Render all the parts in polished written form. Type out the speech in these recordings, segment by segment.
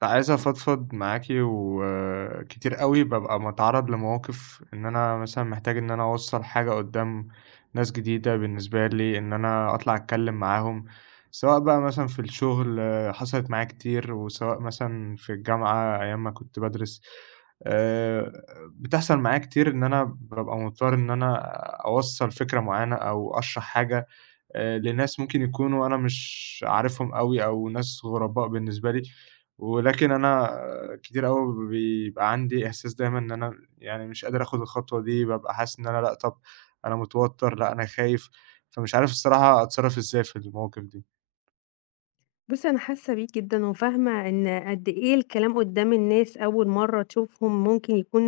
كنت عايز أفضفض معاكِ، وكتير أوي بابقى متعرّض لمواقف إن أنا مثلًا محتاج إن أنا أوصّل حاجة قدّام ناس جديدة بالنسبة لي، إن أنا أطلع أتكلّم معاهم، سواء بقى مثلًا في الشغل آه، حصلت معايا كتير، وسواء مثلًا في الجامعة أيام ما كنت بادرس. آآ بتحصل معايا كتير إن أنا بابقى مضطر إن أنا أوصّل فكرة معيّنة أو أشرح حاجة لناس ممكن يكونوا أنا مش عارفهم أوي أو ناس غرباء بالنسبة لي، ولكن أنا آه، كتير أوي بيبقى عندي إحساس دايمًا إن أنا يعني مش قادر آخُد الخطوة دي، بابقى حاسس إن أنا لأ، طب أنا متوتّر، لأ، أنا خايف، فمش عارف الصراحة أتصرّف إزاي في المواقف بُصّي، أنا حاسة بيك جدًا وفاهمة إن قد إيه الكلام قدّام الناس أول مرّة تشوفهم ممكن يكون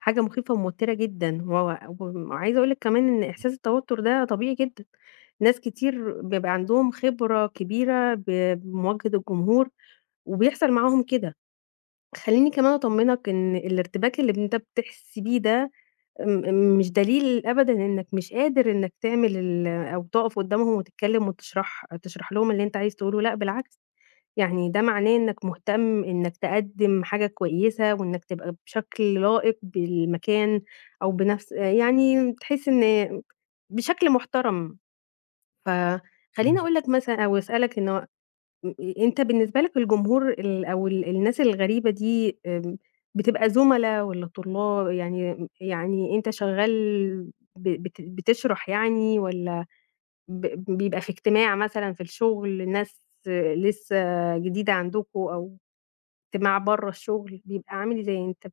حاجة مخيفة وموتِّرة جدًا، و وعايزة أقول لِك كمان إن إحساس التوتُّر ده طبيعي جدًا، ناس كتير بيبقى عندهم خبرة كبيرة ب بمواجهة الجمهور وبيحصل معاهم كده. خلّيني كمان أطمّنك إن الارتباك اللي أنت بتحس بيه ده مش دليل أبدًا إنّك مش قادر إنّك تعمل ال أو تُقف قدّامهم وتتكلّم وتشرح لهم اللي أنت عايز تقوله، لأ بالعكس. يعني ده معناه إنك مهتم إنك تقدّم حاجة كويسة وإنك تبقى بشكل لائق بالمكان أو بنفس يعني تحس إن بشكل محترم، دي. فخلّيني أقول لك مثلًا أو أسألك إنه أ أنت بالنسبة لك الجمهور ال أو الناس الغريبة دي بتبقى زُملا والّا طلاب؟ يعني أنت شغّال ب بت بتشرح يعني والّا ب بيبقى في اجتماع مثلًا في الشغل ناس لسه جديدة عندكم أو اجتماع برّه الشغل بيبقى عامل إزاي؟ أنت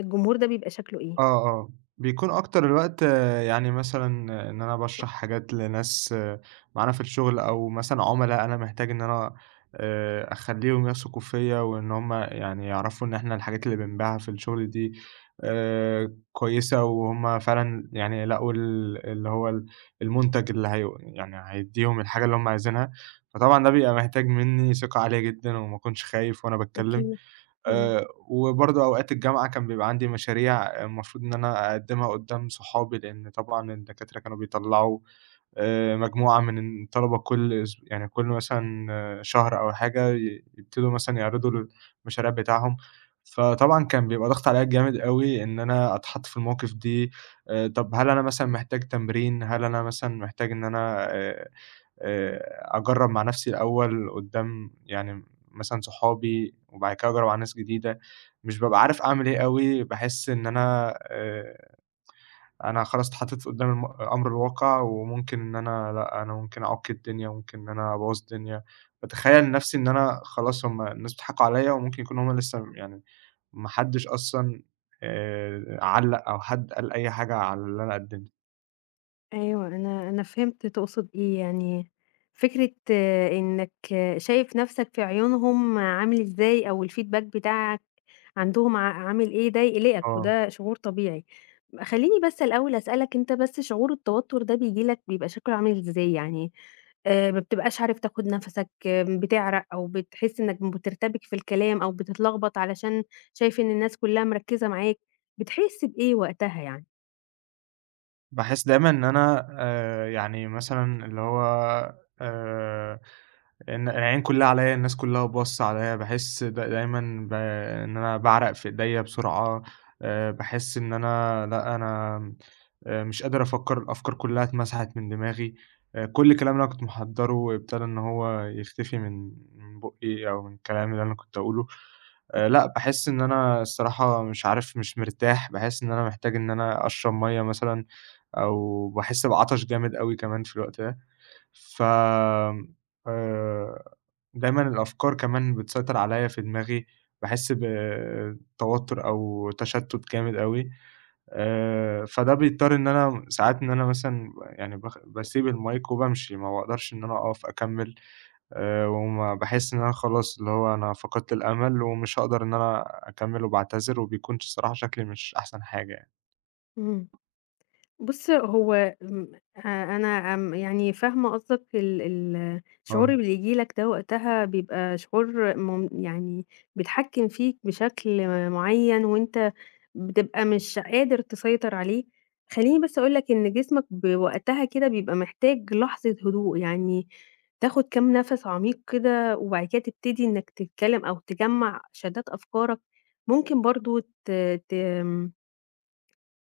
الجمهور ده بيبقى شكله إيه؟ آه، آه، بيكون أكتر الوقت آه، يعني مثلًا إن أنا باشرح حاجات لناس آه، معانا في الشغل، أو مثلًا عُملا أنا محتاج إن أنا أخلّيهم يثقوا فيّا، وإن هُم يعني يعرفوا إن إحنا الحاجات اللي بنبيعها في الشغل دي كويسة، وهُم فعلًا يعني لقوا ال المنتج اللي هي يعني هيدّيهم الحاجة اللي هُم عايزينها، فطبعًا ده بيبقى محتاج منّي ثقة عالية جدًا، وما أكونش خايف وأنا باتكلم. أكيد، إمم. وبرضه أوقات الجامعة كان بيبقى عندي مشاريع آه، المفروض إن أنا أقدّمها قدّام صحابي، لإن طبعًا الدكاترة كانوا بيطلّعوا مجموعة من الطلبة كل أس يعني كل مثلًا آه، شهر أو حاجة يبتدوا مثلًا يعرضوا المشاريع بتاعهم، فطبعًا كان بيبقى ضاغط عليّا جامد أوي إن أنا أتحط في المواقف دي. طَب هل أنا مثلًا محتاج تمرين، هل أنا مثلًا محتاج إن أنا أجرّب مع نفسي الأول قدّام يعني مثلًا صحابي، وبعد كده أجرّب على ناس جديدة، مش بابقى عارف أعمل إيه أوي، باحس إن أنا أنا خلاص اتحطيت قدّام أمر الواقع، وممكن إن أنا لأ، أنا ممكن أعك الدنيا، ممكن إن أنا أبوّظ الدنيا، باتخيّل نفسي إن أنا خلاص هُم الناس بيضحكوا عليَّ، وممكن يكونوا هُم لسه يعني ما حدش أصلًا علّق أو حد قال أي حاجة على اللي أنا قدّمته. أيوه، أنا فهمت تقصد إيه، يعني فكرة إنك شايف نَفْسك في عيونهم عامل إزاي أو الfeedback بتاعك عندهم عامل إيه، ده يقلقك آه. وده شعور طبيعي. خلّيني بس الأول أسألك أنت بس شعور التوتر ده بييجي لك بيبقى شكله عامل إزاي، يعني ما بتبقاش عارف تاخُد نَفَسك، آه، بتعرق أو بتحس إنك بترتبك في الكلام أو بتتلخبط علشان شايف إن الناس كُلّها مركّزة معاك، بتحس بإيه وقتها يعني؟ باحس دايمًا إن أنا يعني مثلًا اللي هو آآ، إن العين كلّها عليَّ، الناس كلّها باصّة عليَّ، باحس دايمًا إن أنا باعرق في إيديّا بسرعة، باحس إن أنا لأ، أنا مش قادر أفكّر، الأفكار كلّها اتمسحت من دماغي. كل الكلام اللي أنا كنت محضّره ابتدى إن هو يختفي من بُقّي أو من الكلام اللي أنا كنت أقوله. لأ، باحس إن أنا الصراحة مش عارف مش مرتاح، باحس إن أنا محتاج إن أنا أشرب مَيّة مثلًا أو باحس بعطش جامد أوي كمان في الوقت ده، ف آمم، آآ، دايمًا الأفكار كمان بتسيطر عليّا في دماغي، باحس بتوتر أو تشتُّت جامد أوي. فده بيضطر إن أنا ساعات إن أنا مثلًا يعني باسيب المايك وبامشي، ما باقدرش إن أنا أقف أكمّل. وما باحس إن أنا خلاص اللي هو أنا فقدت الأمل ومش هاقدر إن أنا أكمّل وباعتذر، وبيكون الصراحة شكلي مش أحسن حاجة يعني. إمم. بُص، هو م أنا يعني فاهمة قصدك ال ال الشعور آه، اللي ييجي لك ده وقتها بيبقى شعور يعني بيتحكّم فيك بشكل معيّن وأنت بتبقى مش قادر تسيطر عليه. خلّيني بس أقول لك إن جسمك بوقتها كده بيبقى محتاج لحظة هدوء، يعني تاخُد كام نَفَس عميق كده وبعد كده تبتدي إنّك تتكلّم أو تجمّع شتات أفكارك. ممكن برضه ت ت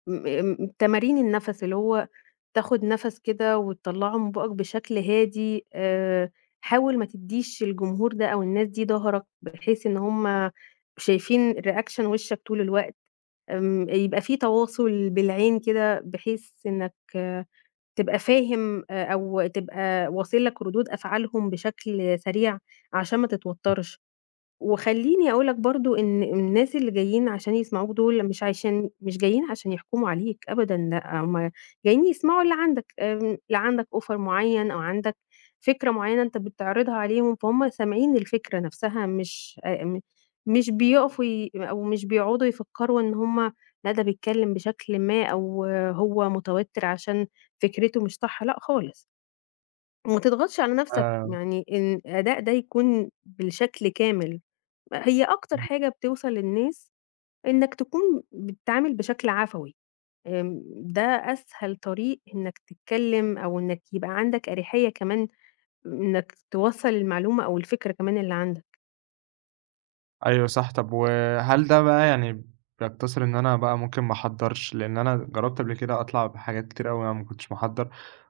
م آمم، تمارين النَفَس، اللي هو تاخد نَفَس كده وتطلّعه من بُقك بشكل هادي، حاول ما تدّيش الجمهور ده أو الناس دي ضهرك، بحيث إن هُم شايفين reaction وشّك طول الوقت، آمم، يبقى في تواصل بالعين كده، بحيث إنك تبقى فاهم أو تبقى واصل لك ردود أفعالهم بشكل سريع، عشان ما تتوتّرش. وخلّيني أقول لك برضه إن الناس اللي جايين عشان يسمعوك دول مش عشان مش جايين عشان يحكموا عليك أبدًا، لأ، هُم جايين يسمعوا اللي عندك، آمم، لا عندك offer معيّن أو عندك فكرة معيّنة أنت بتعرضها عليهم، فهُم سامعين الفكرة نفسها مش بيقفوا ي أو مش بيقعدوا يفكروا إن هُم لا ده بيتكلم بشكل ما أو هو متوتر عشان فكرته مش صح، لأ خالص. وما تضغطش على نفسك، آآ يعني إن الأداء ده يكون بالشكل كامل. هي أكتر حاجة بتوصل للناس إنك تكون بتتعامل بشكل عفوي، آمم، ده أسهل طريق إنك تتكلم أو إنك يبقى عندك أريحية كمان إنك توصّل المعلومة أو الفكرة كمان اللي عندك، أيوه صح، طب وهل ده بقى يعني بيقتصر إن أنا بقى ممكن ما أحضّرش؟ لإن أنا جرّبت قبل كده أطلع بحاجات كتير أوي أنا ما كنتش باحضّر،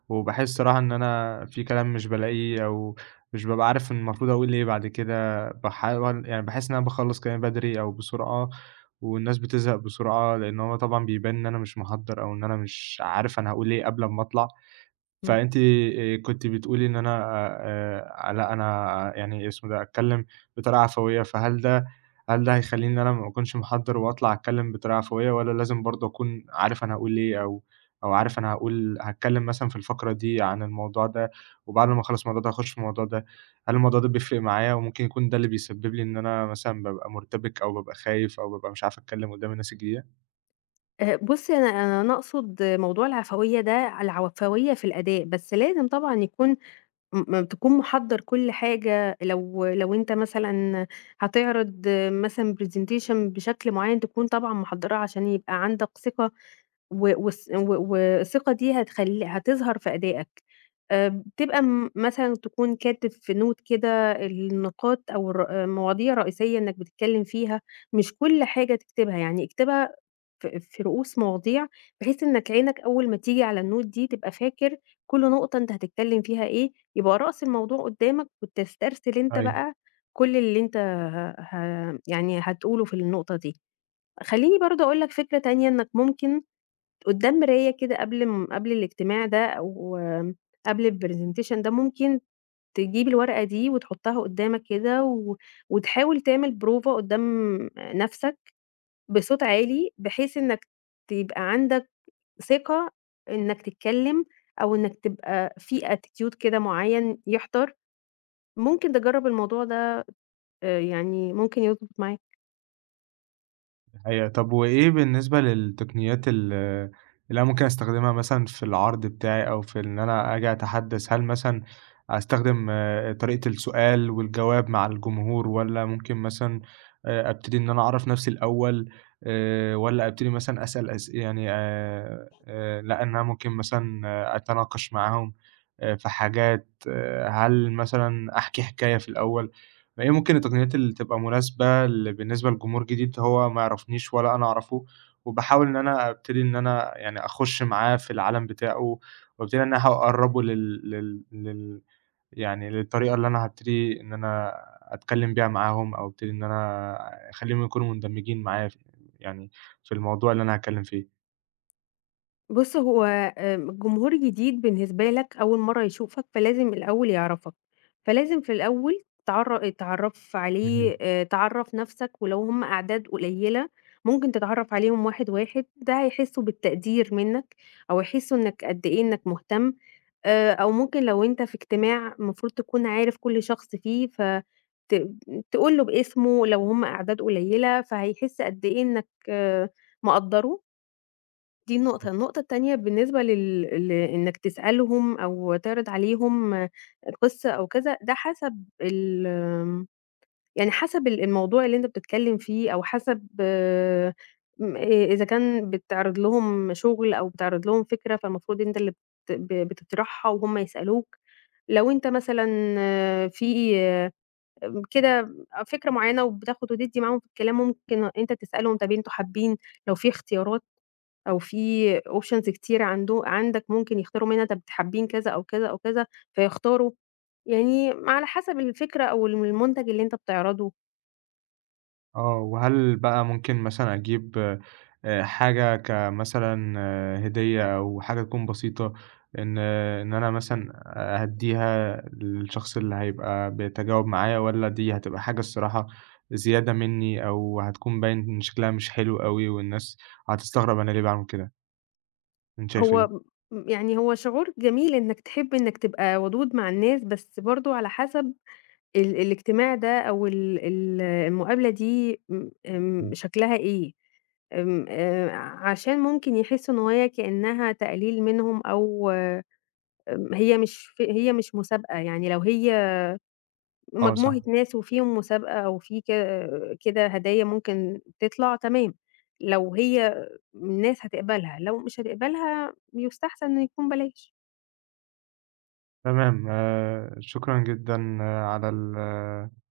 وباحس صراحة إن أنا في كلام مش بالاقيه أو مش بابقى عارف المفروض أقول إيه بعد كده، باحاول يعني باحس إن أنا باخلّص كلامي بدري أو بسرعة، والناس بتزهق بسرعة، لإن هو طبعًا بيبان إن أنا مش محضّر أو إن أنا مش عارف أنا هاقول إيه قبل أمّا أطلع. إمم، فأنتِ كنتِ بتقولي إن أنا لأ، أنا يعني اسمه ده، أتكلّم بطريقة عفوية، فهل ده هيخلّيني إن أنا ما أكونش محضّر وأطلع أتكلّم بطريقة عفوية والّا لازم برضه أكون عارف أنا هاقول إيه أو عارف أنا هاقول هاتكلّم مثلًا في الفقرة دي عن الموضوع ده وبعد ما أخلّص الموضوع ده أخُش في الموضوع ده؟ هل الموضوع ده بيفرق معايا وممكن يكون ده اللي بيسبب لي إن أنا مثلًا بابقى مُرتبِك أو بابقى خايف أو بابقى مش عارف أتكلّم قُدّام الناس الجديدة؟ بُصّي أنا أقصد موضوع العفوية ده العفوية في الأداء، بس لازم طبعًا يكون م م تكون محضّر كل حاجة لو أنت مثلًا هتعرض مثلًا presentation بشكل معيّن تكون طبعًا محضّراه عشان يبقى عندك ثقة و والثقة دي هتخلّي هتظهر في أدائك. بتبقى مثلًا تكون كاتب في note كده النقاط أو المواضيع الرئيسية إنّك بتتكلّم فيها، مش كل حاجة تكتبها، يعني اكتبها في رؤوس مواضيع، بحيث إنّك عينك أول ما تيجي على الnote دي تبقى فاكر كل نقطة أنت هتتكلّم فيها إيه، يبقى رأس الموضوع قدّامك وتسترسل أنت أيوه. بقى كل اللي أنت ه ه يعني هتقوله في النقطة دي. خلّيني برضه أقول لك فكرة تانية إنّك ممكن قدّام مراية كده قبل الاجتماع ده أو قبل الpresentation ده، ممكن تجيب الورقة دي وتحطها قدّامك كده وتحاول تعمل بروفة قدّام نَفْسك بصوت عالي، بحيث إنّك تبقى عندك ثقة إنّك تتكلّم أو إنّك تبقى في attitude كده معيّن يحضر، ممكن تجرّب الموضوع ده يعني ممكن يضبط معاك. الحقيقة. طب وإيه بالنسبة للتقنيات اللي أنا ممكن أستخدمها مثلًا في العرض بتاعي أو في إن أنا آجي أتحدّث، هل مثلًا أستخدم آه، طريقة السؤال والجواب مع الجمهور والّا ممكن مثلًا أبتدي إن أنا أعرّف نَفْسي الأول والّا أبتدي مثلًا أسأل أس يعني لأ، إن أنا ممكن مثلًا آه، أتناقش معاهم في حاجات، آه، هل مثلًا أحكي حكاية في الأول؟ فهي ممكن التقنيات اللي تبقى مناسبة بالنسبة لجمهور جديد هو ما يعرفنيش ولا أنا أعرفه، وباحاول إن أنا أبتدي إن أنا يعني أخُش معاه في العالم بتاعه، وابتدي إن أنا أقرّبه لل يعني للطريقة اللي أنا هابتدي إن أنا أتكلّم بيها معاهم، أو ابتدي إن أنا أخلّيهم يكونوا مندمجين معايا ف يعني في الموضوع اللي أنا هاتكلّم فيه. بُص هو آمم، الجمهور جديد بالنسبة لك، أول مرّة يشوفك، فلازم الأول يعرفك، فلازم في الأول تتعرّف اهم. عليه تعرّف نَفْسك ولو هم أعداد قليّلة، ممكن تتعرّف عليهم واحد، واحد، ده هيحسّوا بالتقدير منّك أو هيحسّوا إنّك قد إيه إنّك مهتم أو ممكن لو أنت في اجتماع المفروض تكون عارف كل شخص فيه ف ت تقول له باسمه لو هم أعداد قليّلة، فهيحس قد إيه إنّك آه، مقدّره. دي النقطة، النقطة التانية بالنسبة لل ل إنك تسألهم أو تعرض عليهم قصة أو كذا، ده حسب ال آمم، يعني حسب الموضوع اللي أنت بتتكلم فيه أو حسب آه، م إذا كان بتعرض لهم شغل أو بتعرض لهم فكرة، فالمفروض أنت اللي بت ب بتطرحها وهُم يسألوك. لو أنت مثلًا آه، في آمم، كده فكرة معيّنة وبتاخد وتدّي معاهم في الكلام، ممكن أنت تسألهم طَب أنتم حابين لو في اختيارات أو في options كتير عندك ممكن يختاروا منها طب حابين كذا أو كذا أو كذا فيختاروا، يعني على حسب الفكرة أو المنتج اللي أنت بتعرضه، آه، وهل بقى ممكن مثلًا أجيب حاجة كمثلًا آه، هدية أو حاجة تكون بسيطة، إن آه، إن أنا مثلًا أهدّيها للشخص اللي هيبقى بيتجاوب معايا، والّا دي هتبقى حاجة الصراحة زيادة منّي أو هتكون باين إن شكلها مش حلو أوي والناس هتستغرب أنا ليه باعمل كده، أنت شايف إيه؟ هو م يعني هو شعور جميل إنك تحب إنك تبقى ودود مع الناس، بس برضه على حسب الاجتماع ده أو ال ال المقابلة دي م إمم، آمم شكلها إيه، آمم عشان ممكن يحسوا إن هي كأنها تقليل منهم أو آمم هي مش ف هي مش مسابقة، يعني لو هي آه صح، مجموعة ناس وفيهم مسابقة أو في كده هدايا ممكن تطلع تمام، لو هي الناس هتقبلها، لو مش هتقبلها يُستحسن إن يكون بلاش، تمام شكرًا جدًا آه، على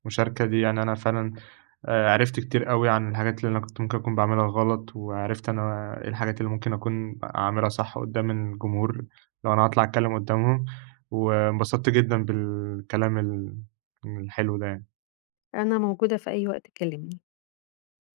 المشاركة دي، يعني أنا فعلًا عرفت كتير أوي عن الحاجات اللي أنا كنت ممكن أكون باعملها غلط، وعرفت أنا إيه الحاجات اللي ممكن أكون أعملها صح قدّام الجمهور، لو أنا هاطلع أتكلّم قدّامهم، وانبسطت جدًا بالكلام الحلو ده يعني. أنا موجودة في أي وقت تكلمني.